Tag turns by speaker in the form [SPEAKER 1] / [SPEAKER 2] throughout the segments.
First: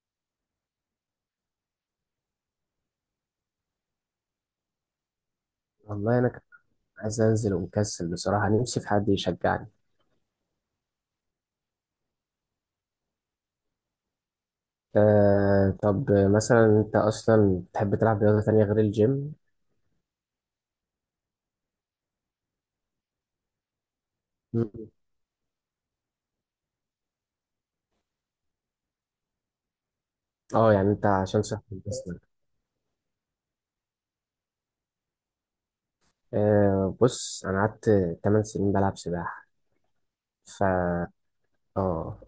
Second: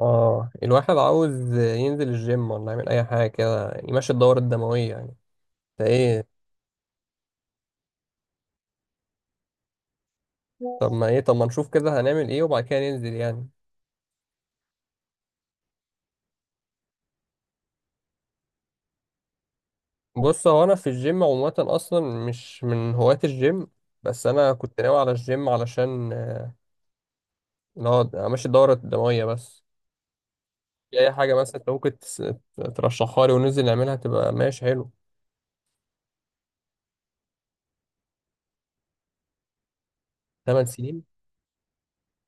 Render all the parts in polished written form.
[SPEAKER 1] اه الواحد عاوز ينزل الجيم ولا يعمل اي حاجه كده يعني يمشي الدوره الدمويه يعني
[SPEAKER 2] والله
[SPEAKER 1] فايه.
[SPEAKER 2] انا كنت عايز انزل ومكسل بصراحه. نفسي في حد يشجعني.
[SPEAKER 1] طب ما نشوف كده هنعمل ايه وبعد كده ننزل يعني.
[SPEAKER 2] آه، طب مثلا انت اصلا بتحب تلعب رياضه تانية غير الجيم؟
[SPEAKER 1] بص هو انا في الجيم عموما اصلا مش من هواة الجيم. بس انا كنت
[SPEAKER 2] مم.
[SPEAKER 1] ناوي على الجيم علشان اللي هو امشي الدوره الدمويه بس.
[SPEAKER 2] اه، يعني
[SPEAKER 1] في
[SPEAKER 2] انت
[SPEAKER 1] اي حاجه
[SPEAKER 2] عشان
[SPEAKER 1] مثلا
[SPEAKER 2] صحه
[SPEAKER 1] انت ممكن
[SPEAKER 2] جسمك.
[SPEAKER 1] ترشحها لي وننزل نعملها تبقى ماشي حلو.
[SPEAKER 2] آه، بص، انا قعدت 8 سنين بلعب سباحه. ف
[SPEAKER 1] 8 سنين.
[SPEAKER 2] اه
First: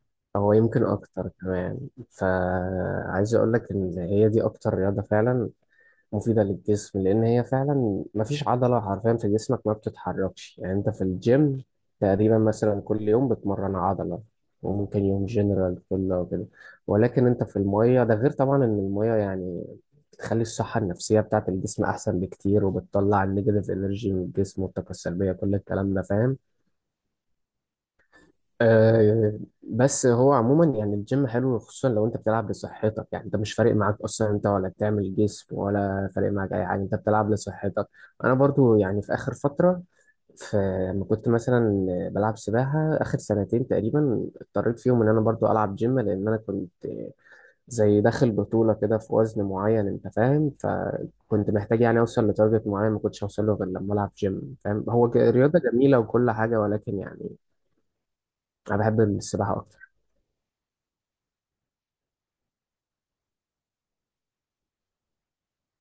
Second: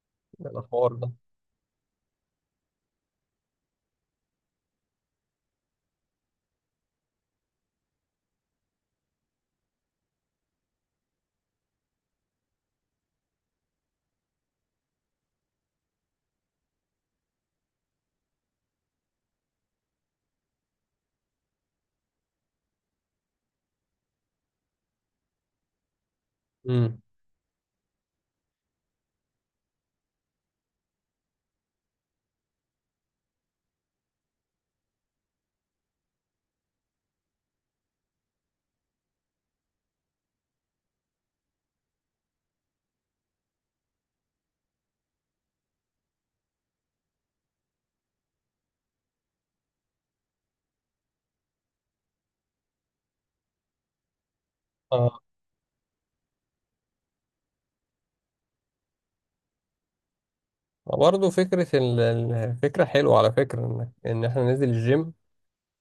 [SPEAKER 1] ده
[SPEAKER 2] هو يمكن
[SPEAKER 1] الحوار ده.
[SPEAKER 2] اكتر كمان. فعايز اقول لك ان هي دي اكتر رياضه فعلا مفيدة للجسم، لأن هي فعلا مفيش عضلة حرفيا في جسمك ما بتتحركش. يعني أنت في الجيم تقريبا مثلا كل يوم بتمرن عضلة، وممكن يوم جنرال كله وكده. ولكن أنت في المية، ده غير طبعا إن المية يعني بتخلي الصحة النفسية بتاعت الجسم أحسن بكتير، وبتطلع النيجاتيف إنرجي من الجسم والطاقة السلبية، كل الكلام ده، فاهم؟
[SPEAKER 1] امم.
[SPEAKER 2] آه، بس هو عموما يعني الجيم حلو، خصوصا لو انت بتلعب لصحتك. يعني انت مش فارق معاك اصلا انت ولا بتعمل جسم، ولا فارق معاك اي حاجه، انت بتلعب لصحتك. انا برضو يعني في اخر فتره، في لما كنت مثلا بلعب سباحه اخر سنتين تقريبا، اضطريت فيهم ان انا برضو العب جيم، لان انا كنت زي داخل بطوله كده في وزن معين، انت فاهم؟ فكنت محتاج يعني اوصل لتارجت معين، ما كنتش اوصل له غير لما العب جيم. فاهم؟ هو
[SPEAKER 1] اه،
[SPEAKER 2] رياضه جميله وكل حاجه، ولكن يعني انا بحب السباحه اكتر.
[SPEAKER 1] برضه فكره الفكره حلوه على فكره انك ان احنا ننزل الجيم.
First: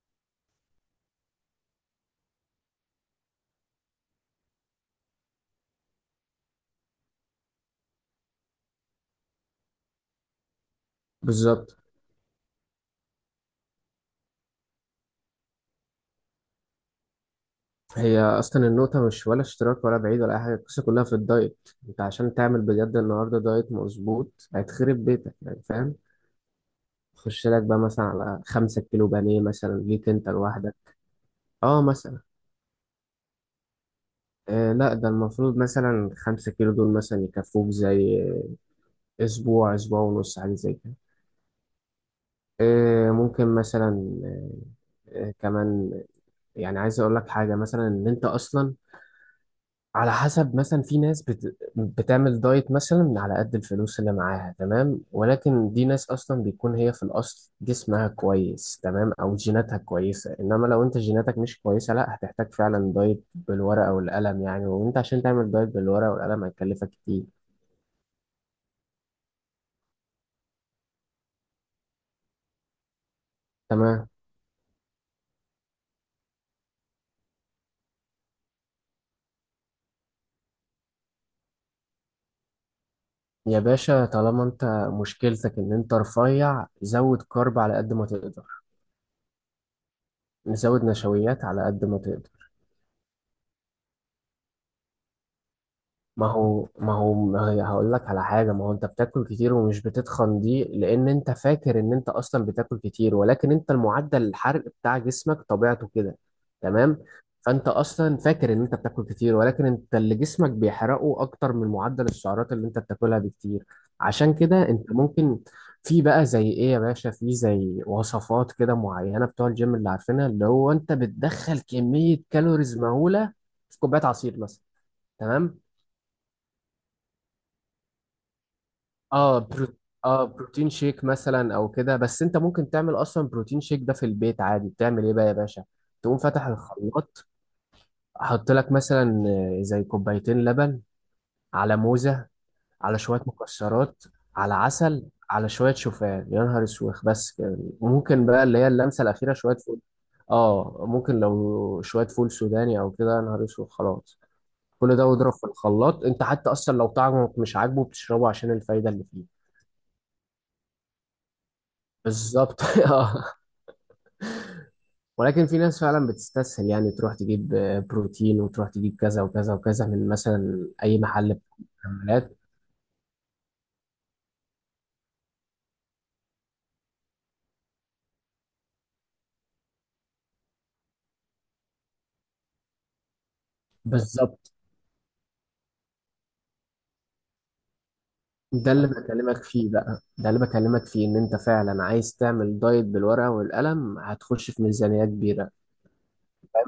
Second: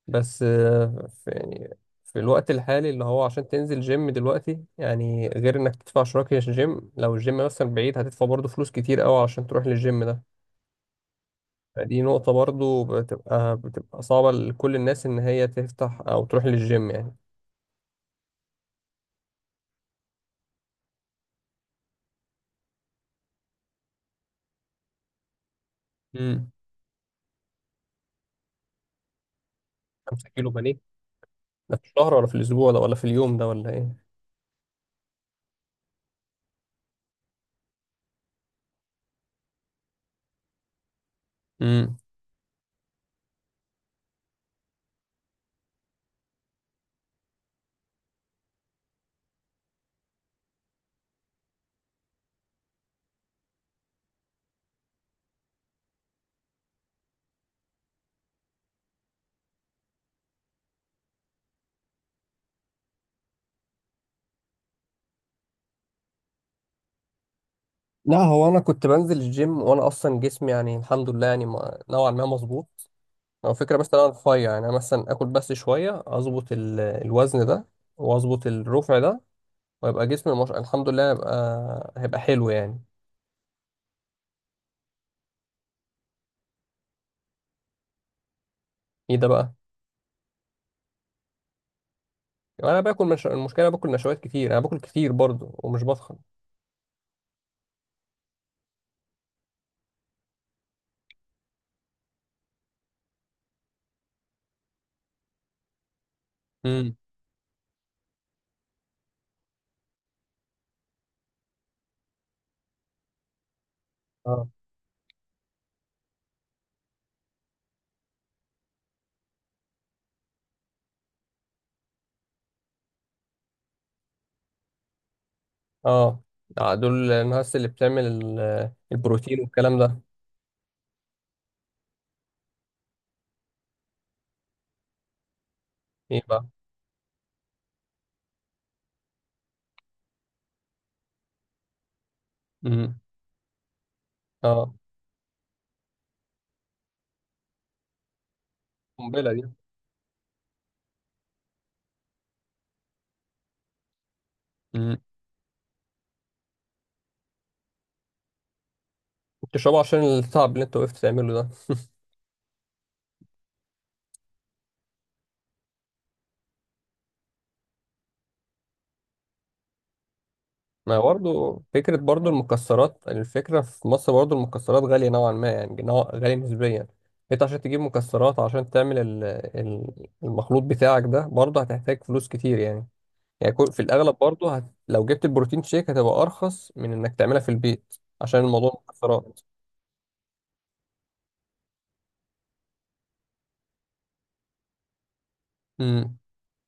[SPEAKER 1] بس في يعني في الوقت الحالي اللي هو عشان تنزل جيم دلوقتي يعني غير انك تدفع شراكة جيم، لو الجيم مثلا بعيد هتدفع برضه فلوس كتير قوي عشان تروح للجيم ده.
[SPEAKER 2] بالظبط.
[SPEAKER 1] فدي نقطة برضه بتبقى صعبة لكل الناس ان هي تفتح او تروح للجيم يعني.
[SPEAKER 2] هي اصلا النقطه مش ولا اشتراك ولا بعيد ولا اي حاجه، القصه كلها في الدايت. انت عشان تعمل بجد النهارده دايت مظبوط هتخرب بيتك، يعني فاهم؟
[SPEAKER 1] امم.
[SPEAKER 2] خش لك بقى مثلا على 5 كيلو بانيه مثلا ليك
[SPEAKER 1] 5
[SPEAKER 2] انت
[SPEAKER 1] كيلو
[SPEAKER 2] لوحدك.
[SPEAKER 1] بانيه؟ ده
[SPEAKER 2] اه
[SPEAKER 1] في الشهر
[SPEAKER 2] مثلا.
[SPEAKER 1] ولا في الاسبوع ده ولا في اليوم ده ولا ايه؟
[SPEAKER 2] لا، ده المفروض مثلا 5 كيلو دول مثلا يكفوك زي اسبوع اسبوع ونص حاجه زي كده.
[SPEAKER 1] امم.
[SPEAKER 2] ممكن مثلا. آه كمان، يعني عايز اقول لك حاجه، مثلا ان انت اصلا على حسب، مثلا في ناس بتعمل دايت مثلا من على قد الفلوس اللي معاها، تمام. ولكن دي ناس اصلا بيكون هي في الاصل جسمها كويس، تمام، او جيناتها كويسه. انما لو انت جيناتك مش كويسه، لا، هتحتاج فعلا دايت بالورقه والقلم يعني. وانت عشان تعمل دايت بالورقه والقلم هيكلفك كتير.
[SPEAKER 1] لا، هو انا كنت بنزل الجيم وانا اصلا جسمي يعني الحمد لله يعني نوعا ما مظبوط. او فكره بس إن
[SPEAKER 2] تمام.
[SPEAKER 1] انا رفيع، يعني انا مثلا اكل بس شويه اظبط الوزن ده. واظبط الرفع ده. ويبقى جسمي مش... الحمد لله هيبقى حلو يعني.
[SPEAKER 2] يا باشا طالما انت مشكلتك ان انت رفيع، زود كارب على قد ما تقدر.
[SPEAKER 1] ايه ده بقى؟
[SPEAKER 2] زود نشويات على قد ما تقدر.
[SPEAKER 1] يعني انا باكل مش... المشكله باكل نشويات كتير، انا باكل كتير برضو ومش بضخم.
[SPEAKER 2] ما هي هقول لك على حاجة. ما هو انت بتاكل كتير ومش بتتخن، دي لان انت فاكر ان انت اصلا بتاكل كتير، ولكن انت المعدل الحرق بتاع جسمك طبيعته كده.
[SPEAKER 1] امم.
[SPEAKER 2] تمام. فانت اصلا فاكر ان انت بتاكل كتير، ولكن انت اللي جسمك بيحرقه اكتر من معدل السعرات اللي انت بتاكلها بكتير. عشان
[SPEAKER 1] اه،
[SPEAKER 2] كده انت ممكن، في بقى زي ايه يا باشا، في زي وصفات كده معينة بتوع الجيم اللي عارفينها، اللي هو انت بتدخل كمية كالوريز مهولة في كوباية عصير مثلا، تمام.
[SPEAKER 1] اه. دول الناس اللي بتعمل
[SPEAKER 2] اه
[SPEAKER 1] البروتين والكلام ده.
[SPEAKER 2] اه، بروتين شيك مثلا او كده. بس انت ممكن تعمل اصلا بروتين شيك ده في البيت عادي. بتعمل ايه بقى يا باشا؟ تقوم
[SPEAKER 1] ايه بقى؟
[SPEAKER 2] فاتح الخلاط، حط لك مثلا زي كوبايتين لبن، على موزة، على
[SPEAKER 1] امم.
[SPEAKER 2] شوية مكسرات، على
[SPEAKER 1] اه،
[SPEAKER 2] عسل، على شوية شوفان، يا نهار اسوخ! بس كده ممكن بقى، اللي هي اللمسة
[SPEAKER 1] قنبله
[SPEAKER 2] الأخيرة،
[SPEAKER 1] دي.
[SPEAKER 2] شوية فول. اه، ممكن لو شوية فول سوداني او كده، يا نهار اسوخ، خلاص.
[SPEAKER 1] امم.
[SPEAKER 2] كل ده واضرب في الخلاط. انت حتى اصلا لو طعمك مش عاجبه بتشربه عشان الفايدة اللي فيه.
[SPEAKER 1] بتشربه عشان التعب اللي انت وقفت تعمله ده.
[SPEAKER 2] بالظبط. ولكن في ناس فعلا بتستسهل، يعني تروح تجيب بروتين، وتروح تجيب كذا وكذا وكذا من مثلا
[SPEAKER 1] ما
[SPEAKER 2] اي محل بتاع
[SPEAKER 1] برضه فكرة، برضه
[SPEAKER 2] مكملات.
[SPEAKER 1] المكسرات، الفكرة في مصر برضه المكسرات غالية نوعا ما، يعني نوع غالية نسبيا. انت عشان تجيب مكسرات عشان تعمل المخلوط بتاعك ده برضه هتحتاج فلوس كتير يعني. يعني في الأغلب
[SPEAKER 2] بالظبط.
[SPEAKER 1] برضه لو جبت البروتين شيك هتبقى أرخص من إنك تعملها في البيت، عشان
[SPEAKER 2] ده
[SPEAKER 1] الموضوع
[SPEAKER 2] اللي
[SPEAKER 1] مكسرات.
[SPEAKER 2] بكلمك فيه بقى، ده اللي بكلمك فيه، ان انت فعلا عايز تعمل دايت بالورقه والقلم، هتخش في ميزانيه كبيره.
[SPEAKER 1] امم.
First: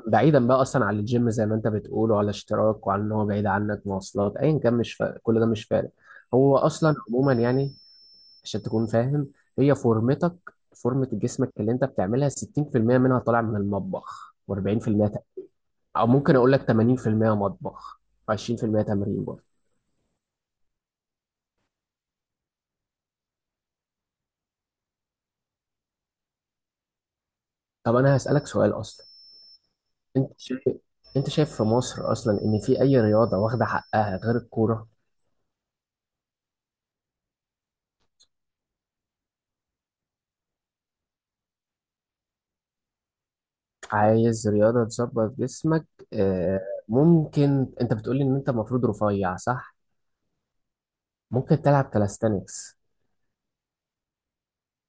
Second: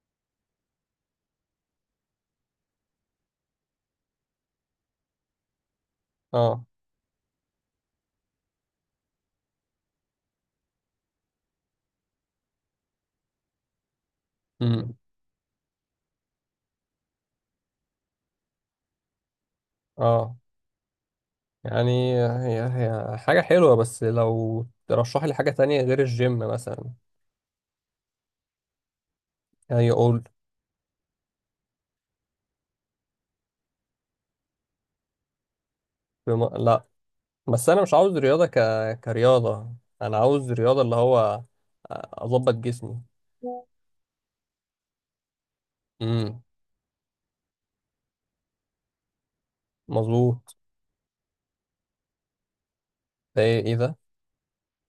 [SPEAKER 2] بعيدا بقى اصلا عن الجيم زي ما انت بتقول، وعلى اشتراك، وعن ان هو بعيد عنك، مواصلات، ايا كان، مش فارق، كل ده مش فارق. هو
[SPEAKER 1] اه.
[SPEAKER 2] اصلا عموما يعني عشان تكون فاهم، هي فورمتك، فورمة جسمك اللي انت بتعملها، 60% منها طالع من المطبخ
[SPEAKER 1] امم.
[SPEAKER 2] و40% او ممكن اقول لك 80% مطبخ و20% تمرين برضه.
[SPEAKER 1] اه، يعني هي حاجة حلوة، بس لو ترشح لي حاجة تانية غير الجيم مثلا.
[SPEAKER 2] طب انا هسألك سؤال اصلا،
[SPEAKER 1] يعني قول.
[SPEAKER 2] انت شايف انت شايف في مصر اصلا ان في اي رياضة واخدة حقها غير الكورة؟
[SPEAKER 1] لا، بس انا مش عاوز رياضه كرياضه. انا عاوز رياضه اللي هو اظبط جسمي.
[SPEAKER 2] عايز رياضة تظبط جسمك؟
[SPEAKER 1] امم.
[SPEAKER 2] آه، ممكن، انت بتقولي ان انت المفروض رفيع، صح؟
[SPEAKER 1] مظبوط.
[SPEAKER 2] ممكن تلعب كاليستانكس.
[SPEAKER 1] ده ايه؟ إيه ده؟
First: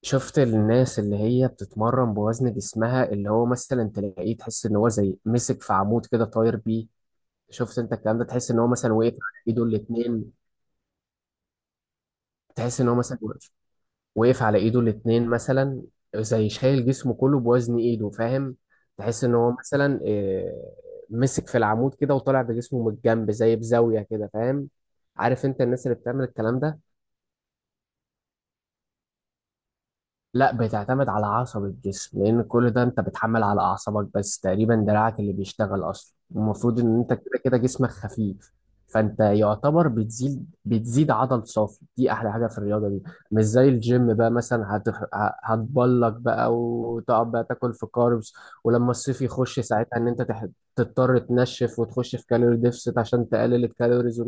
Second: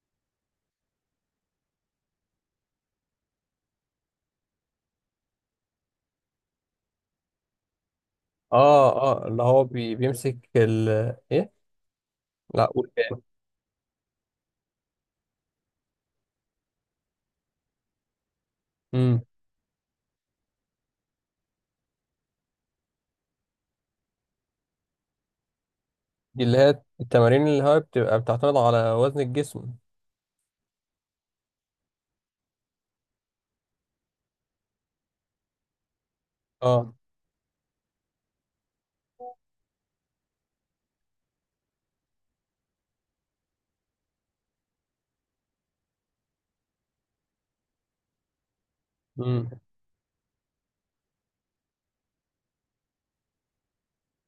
[SPEAKER 2] شفت الناس اللي هي بتتمرن بوزن جسمها، اللي هو مثلا تلاقيه، تحس ان هو زي مسك في عمود كده طاير بيه. شفت انت الكلام ده؟ تحس ان هو
[SPEAKER 1] اه،
[SPEAKER 2] مثلا وقف على
[SPEAKER 1] اه، اللي هو
[SPEAKER 2] ايده الاتنين.
[SPEAKER 1] بيمسك ايه. لا،
[SPEAKER 2] تحس ان
[SPEAKER 1] قول
[SPEAKER 2] هو مثلا
[SPEAKER 1] ايه.
[SPEAKER 2] وقف على ايده الاتنين مثلا، زي شايل جسمه كله بوزن ايده، فاهم؟
[SPEAKER 1] امم.
[SPEAKER 2] تحس ان هو مثلا مسك في العمود كده وطالع بجسمه من الجنب زي بزاوية كده، فاهم؟ عارف انت الناس اللي بتعمل
[SPEAKER 1] دي اللي
[SPEAKER 2] الكلام ده؟
[SPEAKER 1] هي التمارين اللي هي بتبقى بتعتمد على وزن الجسم.
[SPEAKER 2] لا، بتعتمد على عصب الجسم، لان كل ده انت بتحمل على اعصابك، بس تقريبا دراعك اللي بيشتغل اصلا. المفروض
[SPEAKER 1] اه.
[SPEAKER 2] ان انت كده كده جسمك خفيف، فانت يعتبر بتزيد عضل صافي. دي احلى حاجه في الرياضه دي، مش زي الجيم بقى مثلا هتبلك بقى وتقعد بقى تاكل في كاربس، ولما الصيف
[SPEAKER 1] امم.
[SPEAKER 2] يخش ساعتها ان انت تضطر تنشف وتخش في كالوري ديفست عشان تقلل الكالوريز.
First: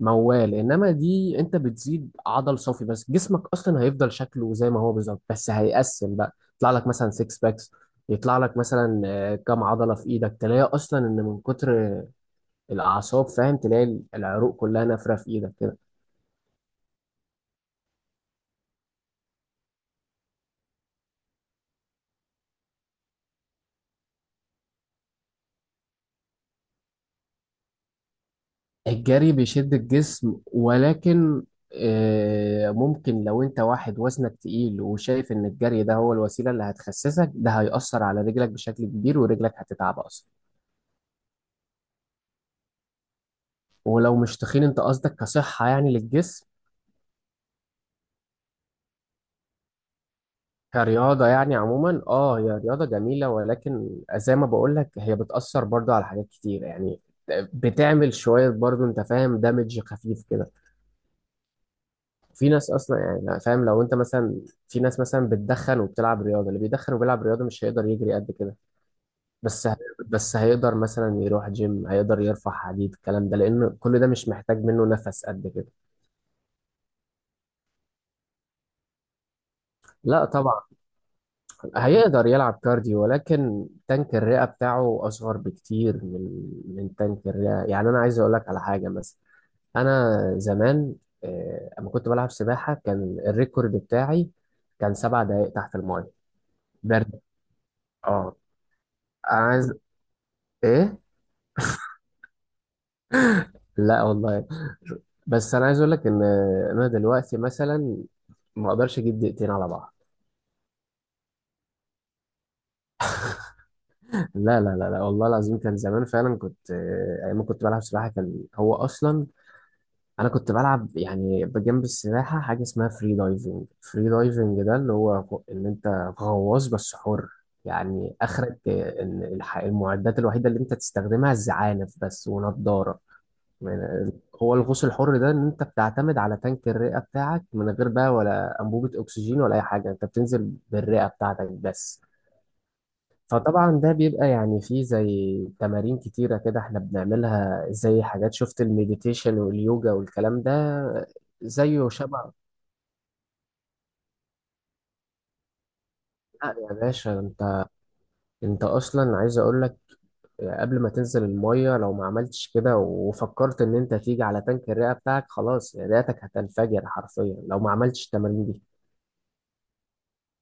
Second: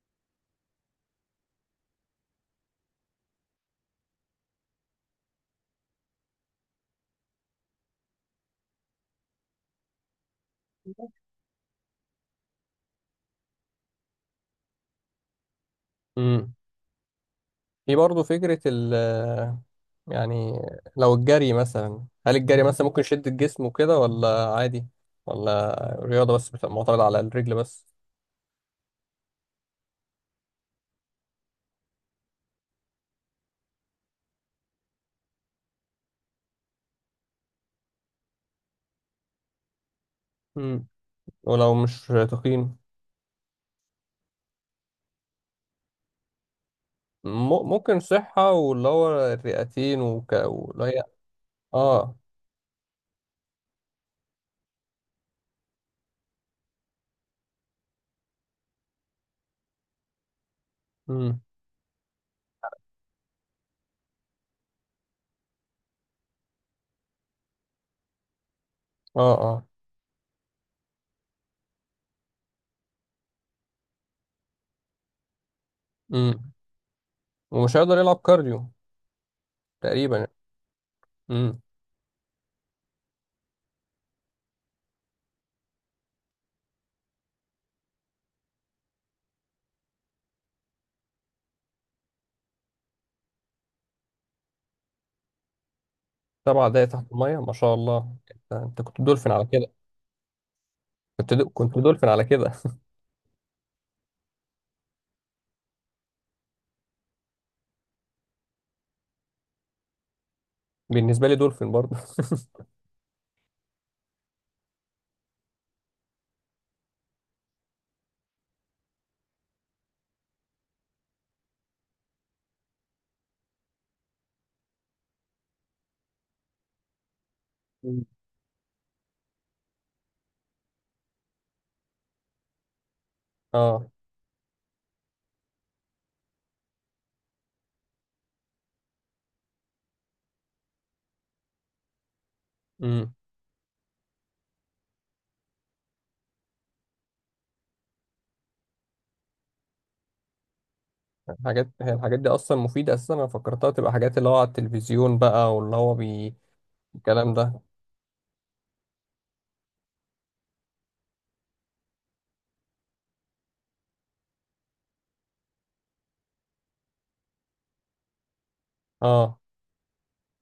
[SPEAKER 2] موال، انما دي انت بتزيد عضل صافي، بس جسمك اصلا هيفضل شكله زي ما هو بالظبط، بس هيقسم بقى، يطلع لك مثلا سكس باكس، يطلع لك مثلا كام عضله في ايدك. تلاقي اصلا ان من كتر الاعصاب، فاهم، تلاقي العروق كلها نافره في ايدك كده.
[SPEAKER 1] امم. في برضه فكره يعني، لو الجري مثلا هل الجري مثلا ممكن يشد الجسم وكده ولا عادي؟ ولا رياضه بس بتبقى معتمده على الرجل بس؟
[SPEAKER 2] الجري بيشد الجسم، ولكن ممكن لو انت واحد وزنك تقيل وشايف ان الجري ده هو الوسيله اللي هتخسسك، ده هيأثر على رجلك بشكل كبير، ورجلك هتتعب اصلا.
[SPEAKER 1] امم. ولو مش تقييم.
[SPEAKER 2] ولو مش تخين، انت قصدك كصحة يعني للجسم،
[SPEAKER 1] ممكن صحة واللي هو الرئتين واللي هي.
[SPEAKER 2] كرياضة يعني عموما،
[SPEAKER 1] اه.
[SPEAKER 2] اه، هي رياضة جميلة، ولكن زي ما بقولك هي بتأثر برضو على حاجات كتير يعني. بتعمل شوية برضو، انت فاهم، دامج خفيف كده.
[SPEAKER 1] امم.
[SPEAKER 2] في ناس اصلا يعني، أنا فاهم، لو انت مثلا، في ناس مثلا بتدخن وبتلعب رياضة، اللي بيدخن وبيلعب رياضة مش هيقدر يجري قد كده.
[SPEAKER 1] اه. اه.
[SPEAKER 2] بس ه- بس هيقدر مثلا يروح جيم، هيقدر يرفع حديد، الكلام ده، لأن كل ده مش محتاج منه نفس قد كده.
[SPEAKER 1] امم. ومش هيقدر يلعب كارديو
[SPEAKER 2] لا
[SPEAKER 1] تقريبا.
[SPEAKER 2] طبعا.
[SPEAKER 1] امم.
[SPEAKER 2] هيقدر يلعب كارديو، ولكن تانك الرئة بتاعه أصغر بكتير من تانك الرئة. يعني أنا عايز أقول لك على حاجة، مثلا أنا زمان، أما كنت بلعب سباحة كان الريكورد بتاعي كان 7 دقايق تحت الماية.
[SPEAKER 1] 7 دقايق تحت
[SPEAKER 2] برد.
[SPEAKER 1] المية، ما شاء الله،
[SPEAKER 2] اه.
[SPEAKER 1] انت كنت دولفين
[SPEAKER 2] أنا
[SPEAKER 1] على كده.
[SPEAKER 2] عايز. إيه؟
[SPEAKER 1] كنت دولفين على كده.
[SPEAKER 2] لا والله. بس أنا عايز أقول لك إن أنا دلوقتي مثلا ما أقدرش أجيب دقيقتين على بعض.
[SPEAKER 1] بالنسبة لي دولفين برضه
[SPEAKER 2] لا لا لا لا، والله العظيم كان زمان فعلا، كنت أيام ما كنت بلعب سباحة، كان هو أصلا انا كنت بلعب يعني بجنب السباحه حاجه اسمها فري دايفنج. فري دايفنج ده اللي هو ان انت غواص بس حر.
[SPEAKER 1] مم.
[SPEAKER 2] يعني اخرك ان المعدات الوحيده اللي انت تستخدمها الزعانف بس ونضاره.
[SPEAKER 1] اه.
[SPEAKER 2] يعني هو الغوص الحر ده ان انت بتعتمد على تانك الرئه بتاعك من غير بقى ولا انبوبه اكسجين ولا اي حاجه، انت بتنزل بالرئه بتاعتك بس.
[SPEAKER 1] امم.
[SPEAKER 2] فطبعا ده بيبقى يعني فيه زي تمارين كتيرة كده احنا بنعملها، زي حاجات شفت المديتيشن واليوجا والكلام ده.
[SPEAKER 1] الحاجات
[SPEAKER 2] زيه
[SPEAKER 1] هي الحاجات دي
[SPEAKER 2] شبه.
[SPEAKER 1] اصلا مفيدة اساسا، انا فكرتها تبقى حاجات اللي هو على التلفزيون بقى واللي هو
[SPEAKER 2] لا يا باشا،
[SPEAKER 1] الكلام ده.
[SPEAKER 2] انت اصلا عايز اقول لك، قبل ما تنزل المية لو ما عملتش كده وفكرت ان انت تيجي على تانك الرئة بتاعك، خلاص، رئتك هتنفجر حرفيا لو ما عملتش التمارين دي.
[SPEAKER 1] اه.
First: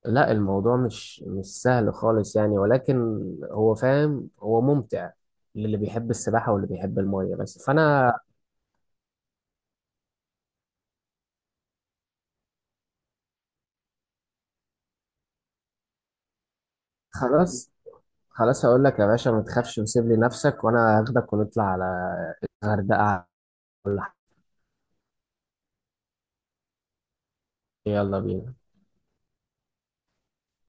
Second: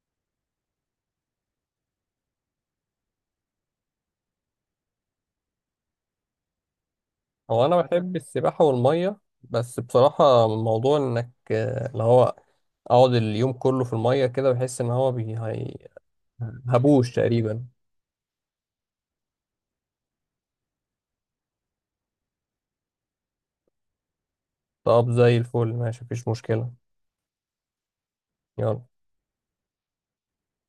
[SPEAKER 2] لا، الموضوع مش سهل خالص يعني، ولكن هو فاهم، هو ممتع للي بيحب السباحة واللي بيحب المية بس،
[SPEAKER 1] هو انا
[SPEAKER 2] فأنا.
[SPEAKER 1] بحب السباحه والميه، بس بصراحه موضوع انك اللي هو اقعد اليوم كله في الميه كده بحس ان هو هبوش تقريبا.
[SPEAKER 2] خلاص، خلاص، هقول لك يا باشا، ما تخافش وسيب لي نفسك وانا هاخدك ونطلع على الغردقة ولا حاجة.
[SPEAKER 1] طب زي الفل، ماشي، مفيش مشكله.
[SPEAKER 2] يلا بينا.
[SPEAKER 1] يلا.